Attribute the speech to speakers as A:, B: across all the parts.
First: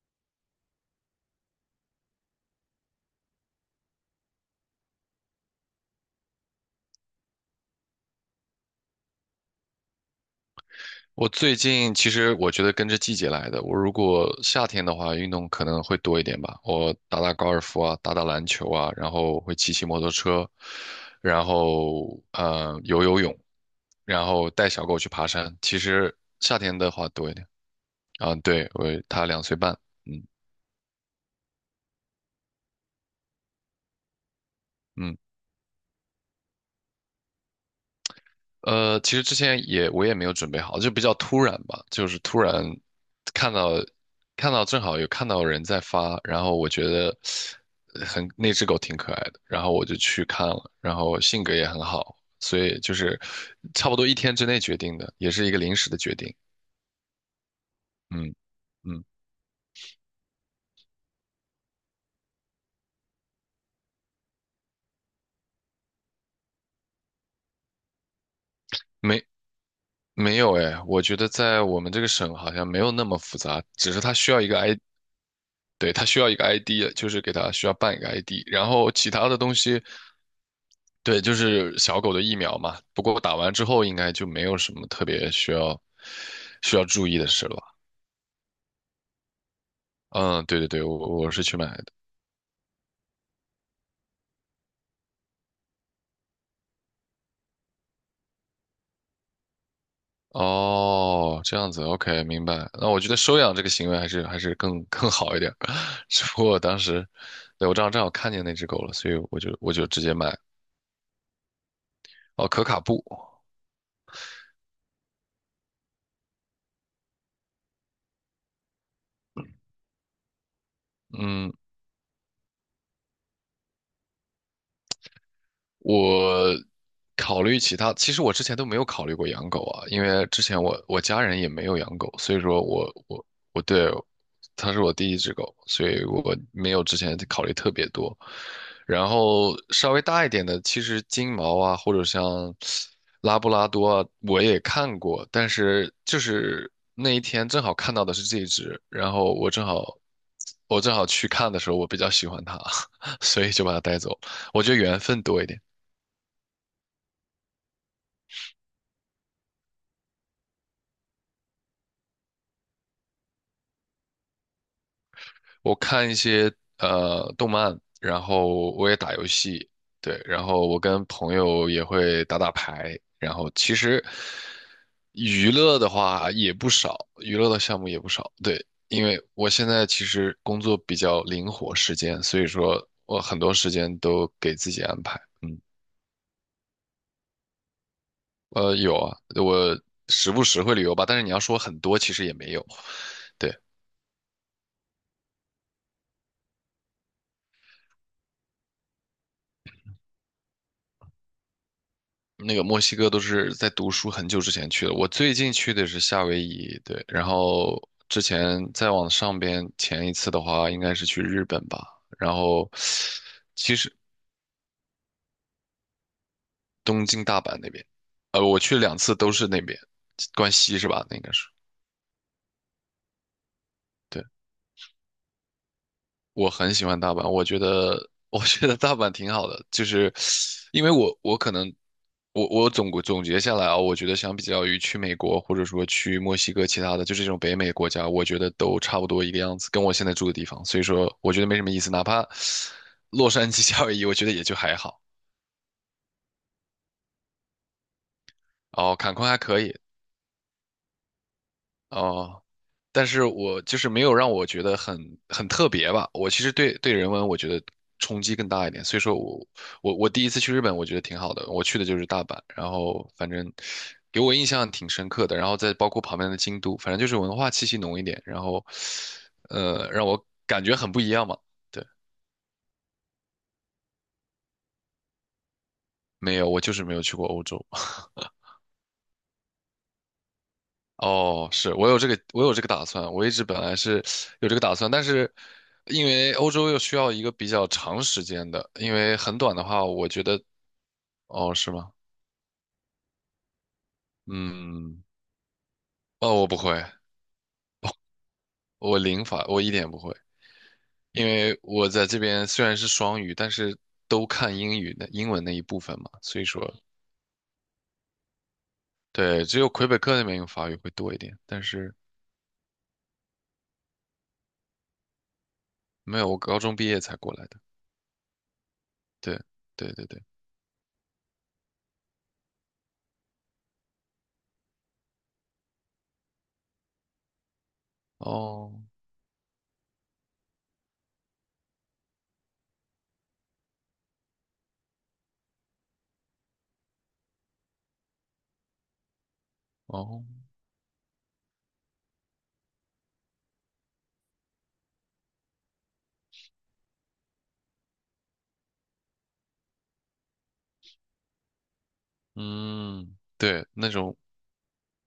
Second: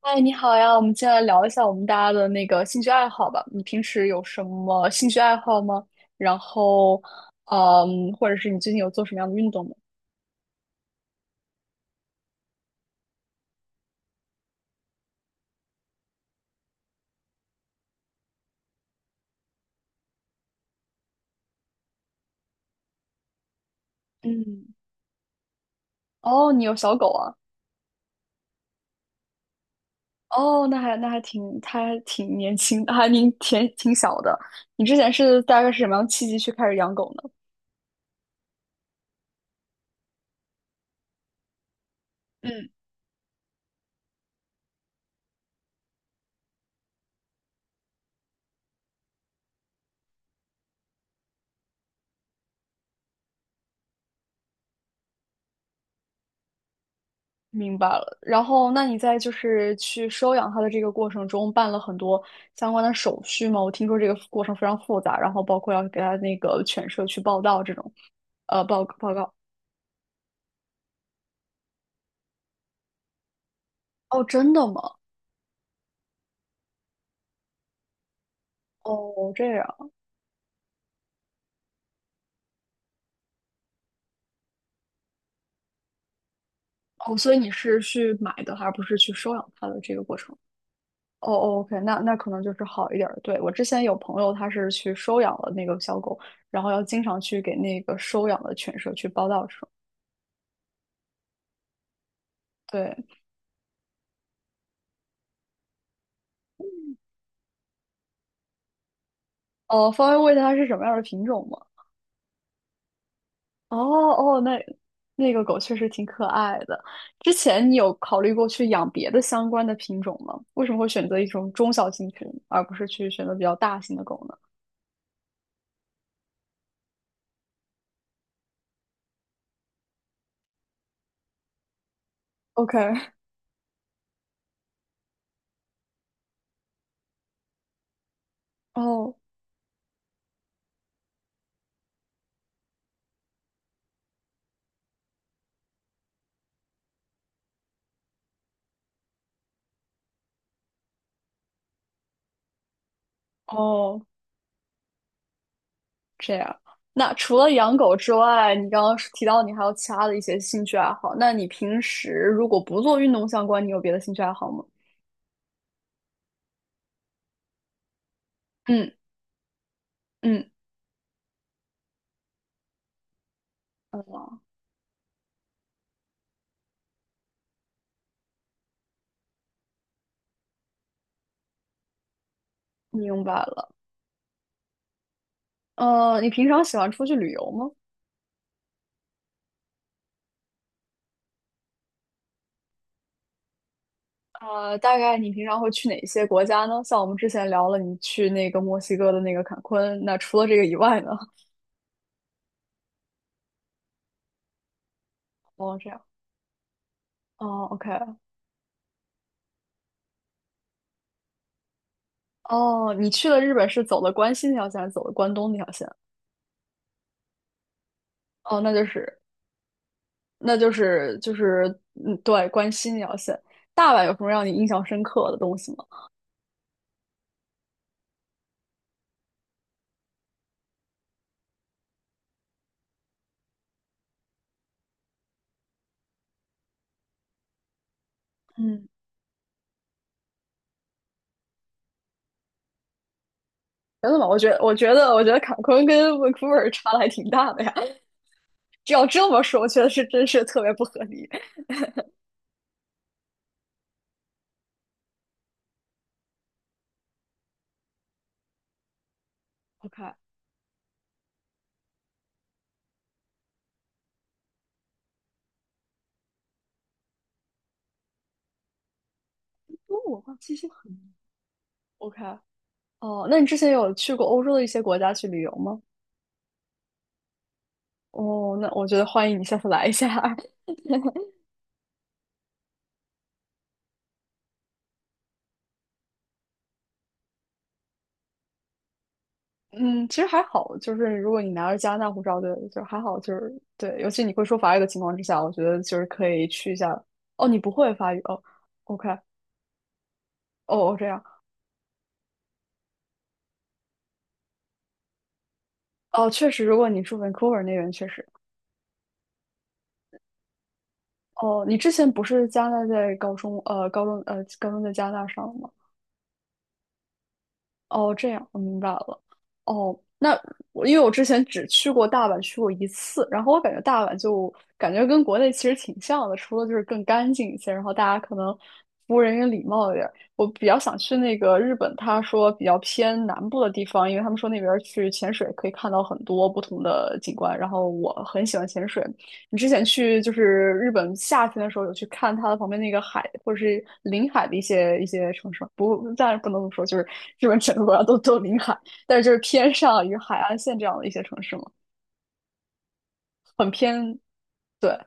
A: 嗨，你好呀，我们接下来聊一下我们大家的那个兴趣爱好吧。你平时有什么兴趣爱好吗？然后，或者是你最近有做什么样的运动吗？
B: 我最近其实我觉得跟着季节来的。我如果夏天的话，运动可能会多一点吧。我打打高尔夫啊，打打篮球啊，然后会骑骑摩托车，然后游泳，然后带
A: 嗯，
B: 小狗去爬山。其实
A: 哦，
B: 夏
A: 你有
B: 天的
A: 小
B: 话
A: 狗
B: 多
A: 啊？
B: 一点啊。对，他两岁半。嗯
A: 哦，那还那还挺，它还挺年轻，还挺小的。你之前
B: 嗯
A: 大概是什么样的契机去开始养狗呢？
B: 。其实之前我也没有准备好，就比较突然吧，就是突然
A: 嗯。
B: 看到看到正好有看到人在发，然后我觉得那只狗挺可爱的，然后我就去看了，然后性格也很好，所以就是差不多一天之内决定的，也是一个临时的决定。
A: 明白了。
B: 嗯
A: 然后，那你
B: 嗯，
A: 就是去收养它的这个过程中，办了很多相关的手续吗？我听说这个过程非常复杂，然后包括要给它那个犬舍去报到这种，呃，报报
B: 没
A: 告。
B: 没有哎，我觉得在我们这个省好像没有那么复杂，只是它
A: 哦，
B: 需要一
A: 真
B: 个
A: 的
B: I，
A: 吗？
B: 对，它需要一个 ID，就是给它需要办一个 ID，然后其他
A: 哦，
B: 的
A: 这
B: 东
A: 样。
B: 西。对，就是小狗的疫苗嘛。不过打完之后应该就没有什么特别需要注
A: 哦，
B: 意的
A: 所以
B: 事
A: 你
B: 了吧？
A: 是去买的，而不是去收养它的这个过程？
B: 嗯，对对对，我
A: 哦
B: 是去
A: 哦
B: 买
A: ，OK，
B: 的。
A: 那那可能就是好一点儿。对，我之前有朋友，他是去收养了那个小狗，然后要经常去给那个收养的犬舍去报到这种。
B: 哦，这样子，OK，明白。那我
A: 对，
B: 觉得收养这个行为还是更好一点。只不过当时，对，我正好看见那只狗了，所以我就
A: 哦，
B: 直
A: 方
B: 接
A: 便问
B: 买。
A: 一下它是什么样的品种吗？
B: 哦，可卡布。
A: 哦哦，那那个狗确实挺可爱的。之前你有考虑过去养别的相关的品种吗？为什么会选择一种
B: 嗯。
A: 中小型品，而不是去选择比较大型的狗呢
B: 我考虑其他，其实我之前都没有考虑过养狗啊，因为之前我家人也没有养狗，所以说我
A: ？OK，
B: 我我对它是我第一只狗，所以我没有之前考虑特别多。然
A: 哦
B: 后稍微大一点的，其实金毛啊，或者像拉布拉多啊，我也看过，但是就是那一天正好看到的是这一只，然后我正好去看的时候，我比较喜欢它。所以就把它带
A: 哦，
B: 走了。我觉得缘分多一点。
A: 这样。那除了养狗之外，你刚刚是提到你还有其他的一些兴趣爱好。那你平时如果不做运动相关，你有别的兴趣爱好吗？
B: 我看一些动漫，然后我
A: 嗯
B: 也打游戏。对，然
A: 嗯，
B: 后我跟朋友也会打打牌，然后其实
A: 哦，
B: 娱乐的话也不少，娱乐的项目也不少。对，因为我现在其实工作比较灵活时间，所以说我
A: 明
B: 很
A: 白
B: 多
A: 了。
B: 时间都给自己安排。嗯。
A: 呃，你平常喜欢出去旅游吗？
B: 有啊，我时不时会旅游吧，但是你要说很多，其实也没有。对。
A: 呃，大概你平常会去哪些国家呢？像我们之前聊了，你去那个墨西哥的那个坎昆，那除了这个以外呢？
B: 那个墨西哥都是在读书很久之前去的，我最近去
A: 哦，
B: 的
A: 这
B: 是
A: 样。
B: 夏威夷。对，然
A: 哦
B: 后
A: ，OK。
B: 之前再往上边前一次的话，应该是去日本吧，然后
A: 哦，你去了日本是走的关西那条线，还是走的关东那条线？
B: 东京、大阪那边。我
A: 哦，那
B: 去
A: 就
B: 两次
A: 是
B: 都是那边。关
A: 那就
B: 西是吧？那
A: 是
B: 应该
A: 就
B: 是。
A: 是嗯，对，关西那条线。大阪有什
B: 对。
A: 么让你印象深刻的东西吗？
B: 我很喜欢大阪，我觉得大阪挺好的。就是因为我可能我总结下来啊，我觉得相比较于去美国或者说去墨西哥其他的，就是这种北美国家，我觉得都
A: 嗯，
B: 差不多一个样子，跟我现在住的地方，所以说我觉得没什么意思。哪怕洛杉矶、夏威夷，
A: 真
B: 我
A: 的吗？
B: 觉得
A: 我
B: 也
A: 觉
B: 就
A: 得我
B: 还
A: 觉
B: 好。
A: 得我觉得坎昆跟温库尔差的还挺大的呀。这
B: 哦，
A: 要
B: 坎
A: 这
B: 昆还
A: 么
B: 可
A: 说，我
B: 以。
A: 觉得是真是特别不合理。
B: 哦。但是我就是没有让我觉得很特别吧。我其实对人文我觉得冲击更大一点，所以说我
A: OK。
B: 第一次去日本，我觉得挺好的。我去的就是大阪，然后反正给我印象挺深刻的。然后再包括旁边的京都，反正就是文化气息浓一点，然后
A: 因为
B: 让
A: 我
B: 我
A: 其
B: 感
A: 实
B: 觉很
A: 很
B: 不一样嘛。对。
A: OK，哦，那你之前有去过欧洲的一些国家去旅游吗？
B: 没有，我就是没有去过欧洲。
A: 哦，那我觉得欢迎你下次来一下。
B: 哦，是我有这个，我有这个打算。我一直本来是有这个打算，但是因为欧洲又需要一个比较长时间的，因为很短的话，
A: 嗯，
B: 我
A: 其
B: 觉
A: 实还
B: 得。
A: 好，就是如果你
B: 哦，
A: 拿
B: 是
A: 着加
B: 吗？
A: 拿大护照的，就还好，就是对，尤其你会说法语的情
B: 嗯。
A: 况之下，我觉得就是可
B: 哦，
A: 以
B: 我不
A: 去一
B: 会，
A: 下。哦，你不会法语哦
B: 我
A: ，OK，哦
B: 零法，我一点也不会。
A: 哦这样，
B: 因为我在这边虽然是双语，但是都看英语的英文那一部分嘛，
A: 哦
B: 所以
A: 确
B: 说，
A: 实，如果你住 Vancouver 那边确实，
B: 对，只有魁北克那边用法语会多一点，但
A: 哦，你之
B: 是
A: 前不是加拿大在高中，高中在加拿大上的吗？
B: 没有，我高中毕业才过来的。
A: 哦，这样，我明白了。
B: 对，对
A: 哦，
B: 对对，
A: 那我因为我之前只去过大阪，去过一次，然后我感觉大阪就感觉跟国内其实挺像的，除了就是更干净一些，然后大家可能
B: 哦
A: 服务人员礼貌一点儿。我比较想去那个日本，他说比较偏南部的地方，因为他们说那边儿去潜水可以看到很多不同的景观，然后我很喜欢潜水，你之前去
B: 哦。
A: 就是日本夏天的时候，有去看它的旁边那个海或者是临海的一些城市吗？不，当然不能这么说，就是日本整个国家都临海，但是就是偏上与海岸线这样的一些城市嘛，
B: 嗯。对，
A: 很
B: 那种
A: 偏。对，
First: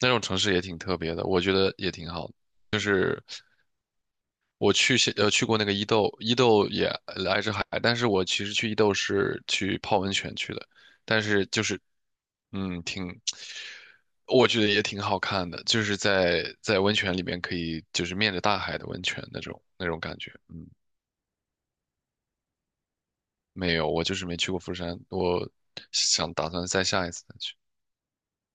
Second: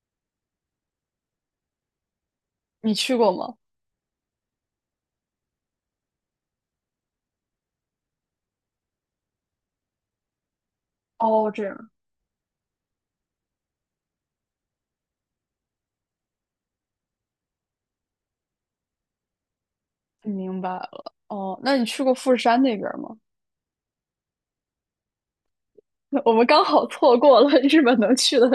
B: 那种城市也挺特别的，我觉得也挺好的。
A: 你去过吗？
B: 我去过那个伊豆，伊豆也挨着海，但是我其实去伊豆是去泡温泉去的。但是
A: 哦，
B: 就
A: 这
B: 是
A: 样，
B: 嗯挺，我觉得也挺好看的，就是在温泉里面可以就是面着大海的温泉那种那种感觉。
A: 明
B: 嗯。
A: 白了。哦，那你去过富士山那边吗？
B: 没有，我就是没去过釜山，我
A: 我
B: 想
A: 们
B: 打
A: 刚
B: 算再
A: 好
B: 下一
A: 错
B: 次再
A: 过了
B: 去。
A: 日本能去的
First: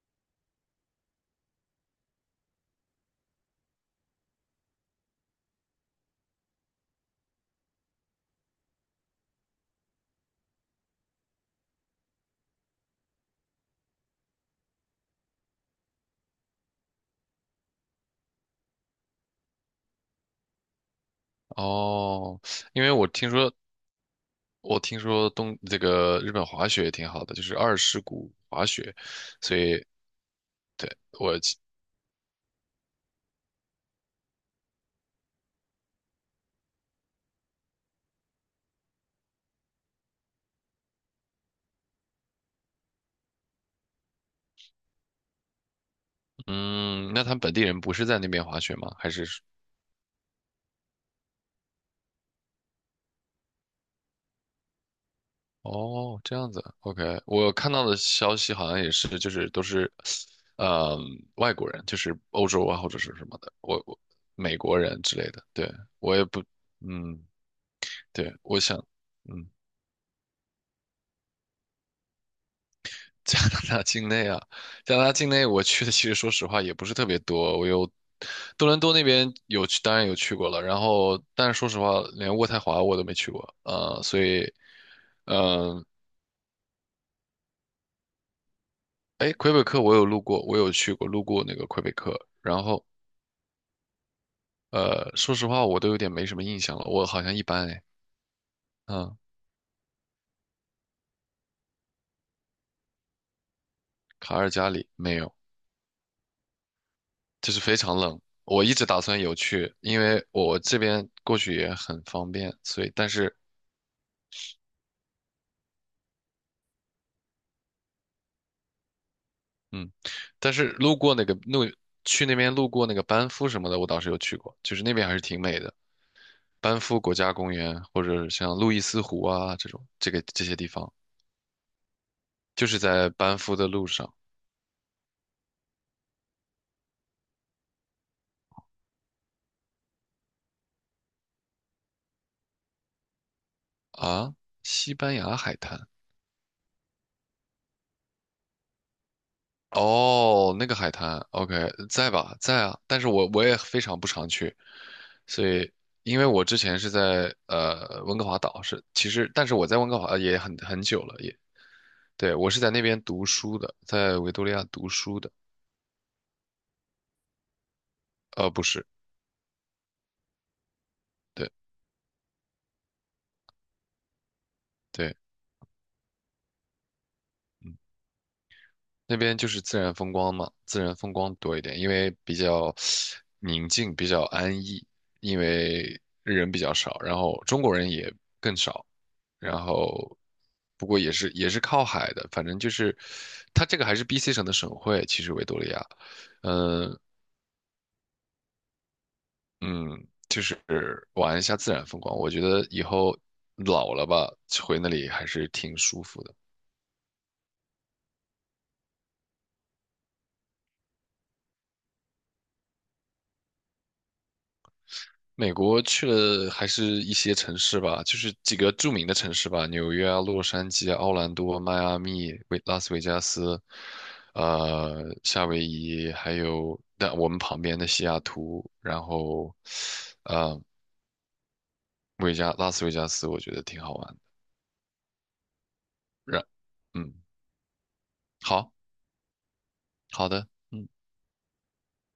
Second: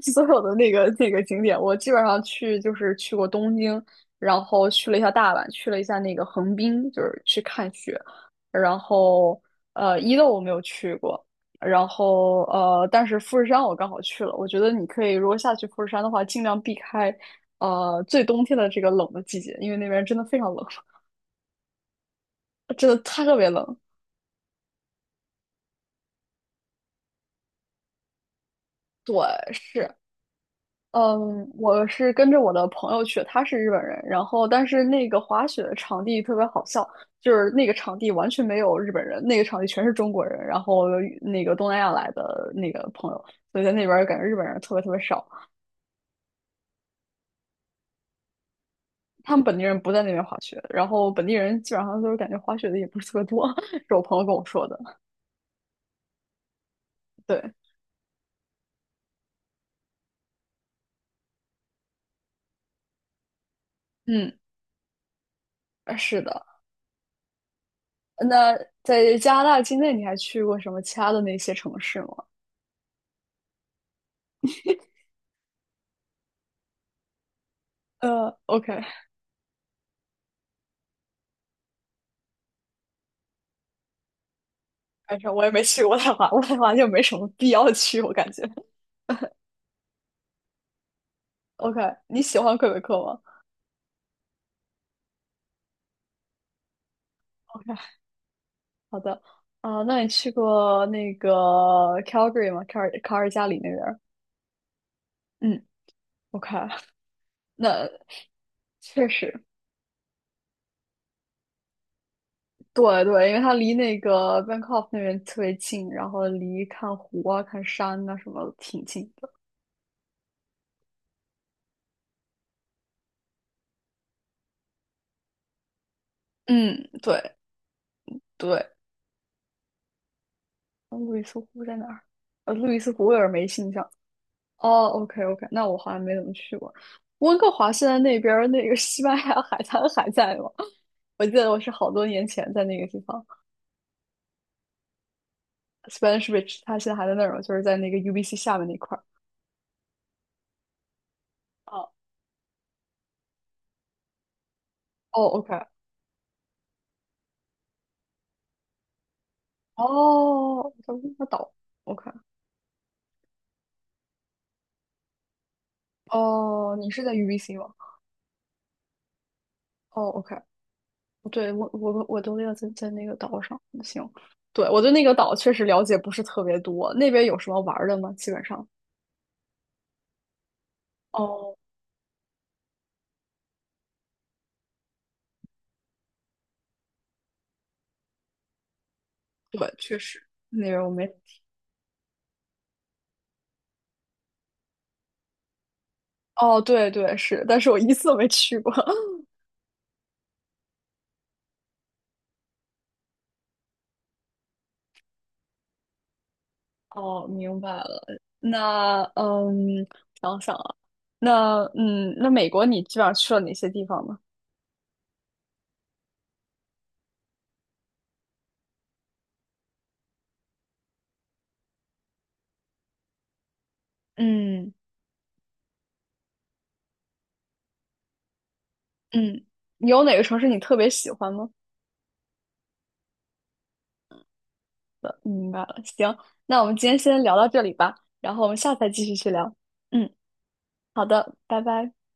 A: 所有的那个景点。我基本上去就是去过东京，然后去了一下大阪，去了一下那个横滨，就是去看雪。然后呃，伊豆我没有去过，然后呃，但是富士山我刚好去了。我觉得你可以如果下去富士山的话，尽量避开呃最冬天的这个冷的季节，因为那边真的非常冷，
B: 哦，因
A: 真
B: 为
A: 的
B: 我听
A: 特别
B: 说
A: 冷。
B: 我听说东这个日本滑雪也挺好的，就是二世谷滑雪，
A: 对，
B: 所以
A: 是。
B: 对我
A: 嗯，
B: 记
A: 我是跟着我的朋友去，他是日本人，然后但是那个滑雪的场地特别好笑，就是那个场地完全没有日本人，那个场地全是中国人，然后那个东南亚来的那个朋友，所以在那边儿感觉日本人特别特别少，
B: 嗯。那他们本地人不是在那边滑雪吗？还是
A: 他
B: 说
A: 们本地人不在那边滑雪，然后本地人基本上都是感觉滑雪的也不是特别多，是我朋友跟我说的。
B: 哦，这样子？OK，我
A: 对，
B: 看到的消息好像也是，就是都是，呃，外国人，就是欧洲啊或者是什么的，
A: 嗯，
B: 美国人之类的。对我
A: 是
B: 也不，
A: 的。
B: 嗯，对，
A: 那
B: 我想。
A: 在加拿
B: 嗯。
A: 大境内，你还去过什么其他的那些城市吗？
B: 加拿大境内啊，加拿大境内我去的其实说实话也不是特别多。我有
A: 呃
B: 多伦
A: ，OK。
B: 多那边有去，当然有去过了，然后但是说实话，连渥太华我都没去过，所以，
A: 反正
B: 嗯、
A: 我也没去
B: 呃，
A: 渥太华，渥太华就没什么必要去，我感觉。
B: 哎，魁北克我有路过，我有去过，路过那个
A: OK，
B: 魁北克，
A: 你喜欢
B: 然
A: 魁北
B: 后
A: 克吗
B: 说实话我都有点没什么印象了，我好像一般
A: ？OK，
B: 哎。
A: 好
B: 嗯。
A: 的。啊、那你去过那个 Calgary 吗？卡尔加里那边儿
B: 卡尔加里没有，
A: 嗯，OK，
B: 就是非
A: 那
B: 常冷。我一直打
A: 确
B: 算有
A: 实，
B: 去，因为我这边过去也很方便，所以
A: 对
B: 但
A: 对，因
B: 是
A: 为它离那个 Bangkok 那边特别近，然后离看湖啊、看山啊什么挺近的。
B: 嗯，但是路过那个路，去那边路过那个班夫什么的，我倒是有去过，就是那边还是挺美的。班
A: 嗯，
B: 夫国家
A: 对
B: 公园或者像
A: 对。
B: 路易斯湖啊这种，这个这些地方，
A: 路易斯湖在哪儿？呃，
B: 就
A: 路易
B: 是
A: 斯
B: 在
A: 湖有点
B: 班
A: 没
B: 夫的
A: 印
B: 路
A: 象。
B: 上
A: 哦，OK OK，那我好像没怎么去过。温哥华现在那边儿那个西班牙海滩还在吗？我记得我是好多年前在那个地方
B: 啊。西班牙海滩。
A: ，Spanish Beach，它现在还在那儿吗？就是在那个 UBC 下面那块儿。
B: 哦，那个海滩，OK，
A: 哦，
B: 在吧，在啊。但是我也非常不常去，
A: 哦
B: 所
A: ，OK，
B: 以因为我之前是在温哥华岛，是其实，但是我在温哥华也很
A: 哦，
B: 很
A: 它
B: 久了，
A: 个
B: 也
A: 岛，OK，
B: 对，我是在那边读书的，在维多利亚读书的。
A: 哦，你是在 UBC 吗？
B: 不是，
A: 哦，OK，哦
B: 对
A: 对，我都要在那个岛上，行，对，我对那个
B: 对。
A: 岛确实了解不是特别多，那边有什么玩
B: 嗯。
A: 儿的吗？基本上，
B: 那边就是自然风光嘛，自然风光
A: 哦，
B: 多一点，因为比较宁静，比较安逸，因为人比较少，然后中国人也更少，然
A: 对，确
B: 后
A: 实那边
B: 不
A: 我
B: 过
A: 没。
B: 也是也是靠海的，反正就是它这个还是 BC 省的省会，其实维多利亚。
A: 哦，对
B: 嗯
A: 对是，但是我一次都没去过。
B: 嗯，就是玩一下自然风光，我觉得以后老了吧，回那里还是挺舒服的。
A: 哦，明白了。那嗯，想想啊，那嗯，那美国你基本上去了哪些地方呢？
B: 美国去了还是一些城市吧，就是几个著名的城市吧，纽约啊、洛杉矶啊、奥兰多、迈阿密、维拉斯维加斯，
A: 嗯
B: 夏威夷，还有但我们旁边的西雅图，然
A: 嗯，
B: 后，
A: 你有哪个城市你
B: 呃，
A: 特别喜欢吗？
B: 维加拉斯维加斯，我觉得挺好玩的。
A: 明白了，行，
B: 然，
A: 那我们今天
B: 嗯，
A: 先聊到这里吧，然后我们
B: 好
A: 下次再继续去聊。嗯，
B: 好的，嗯。
A: 好的，拜拜。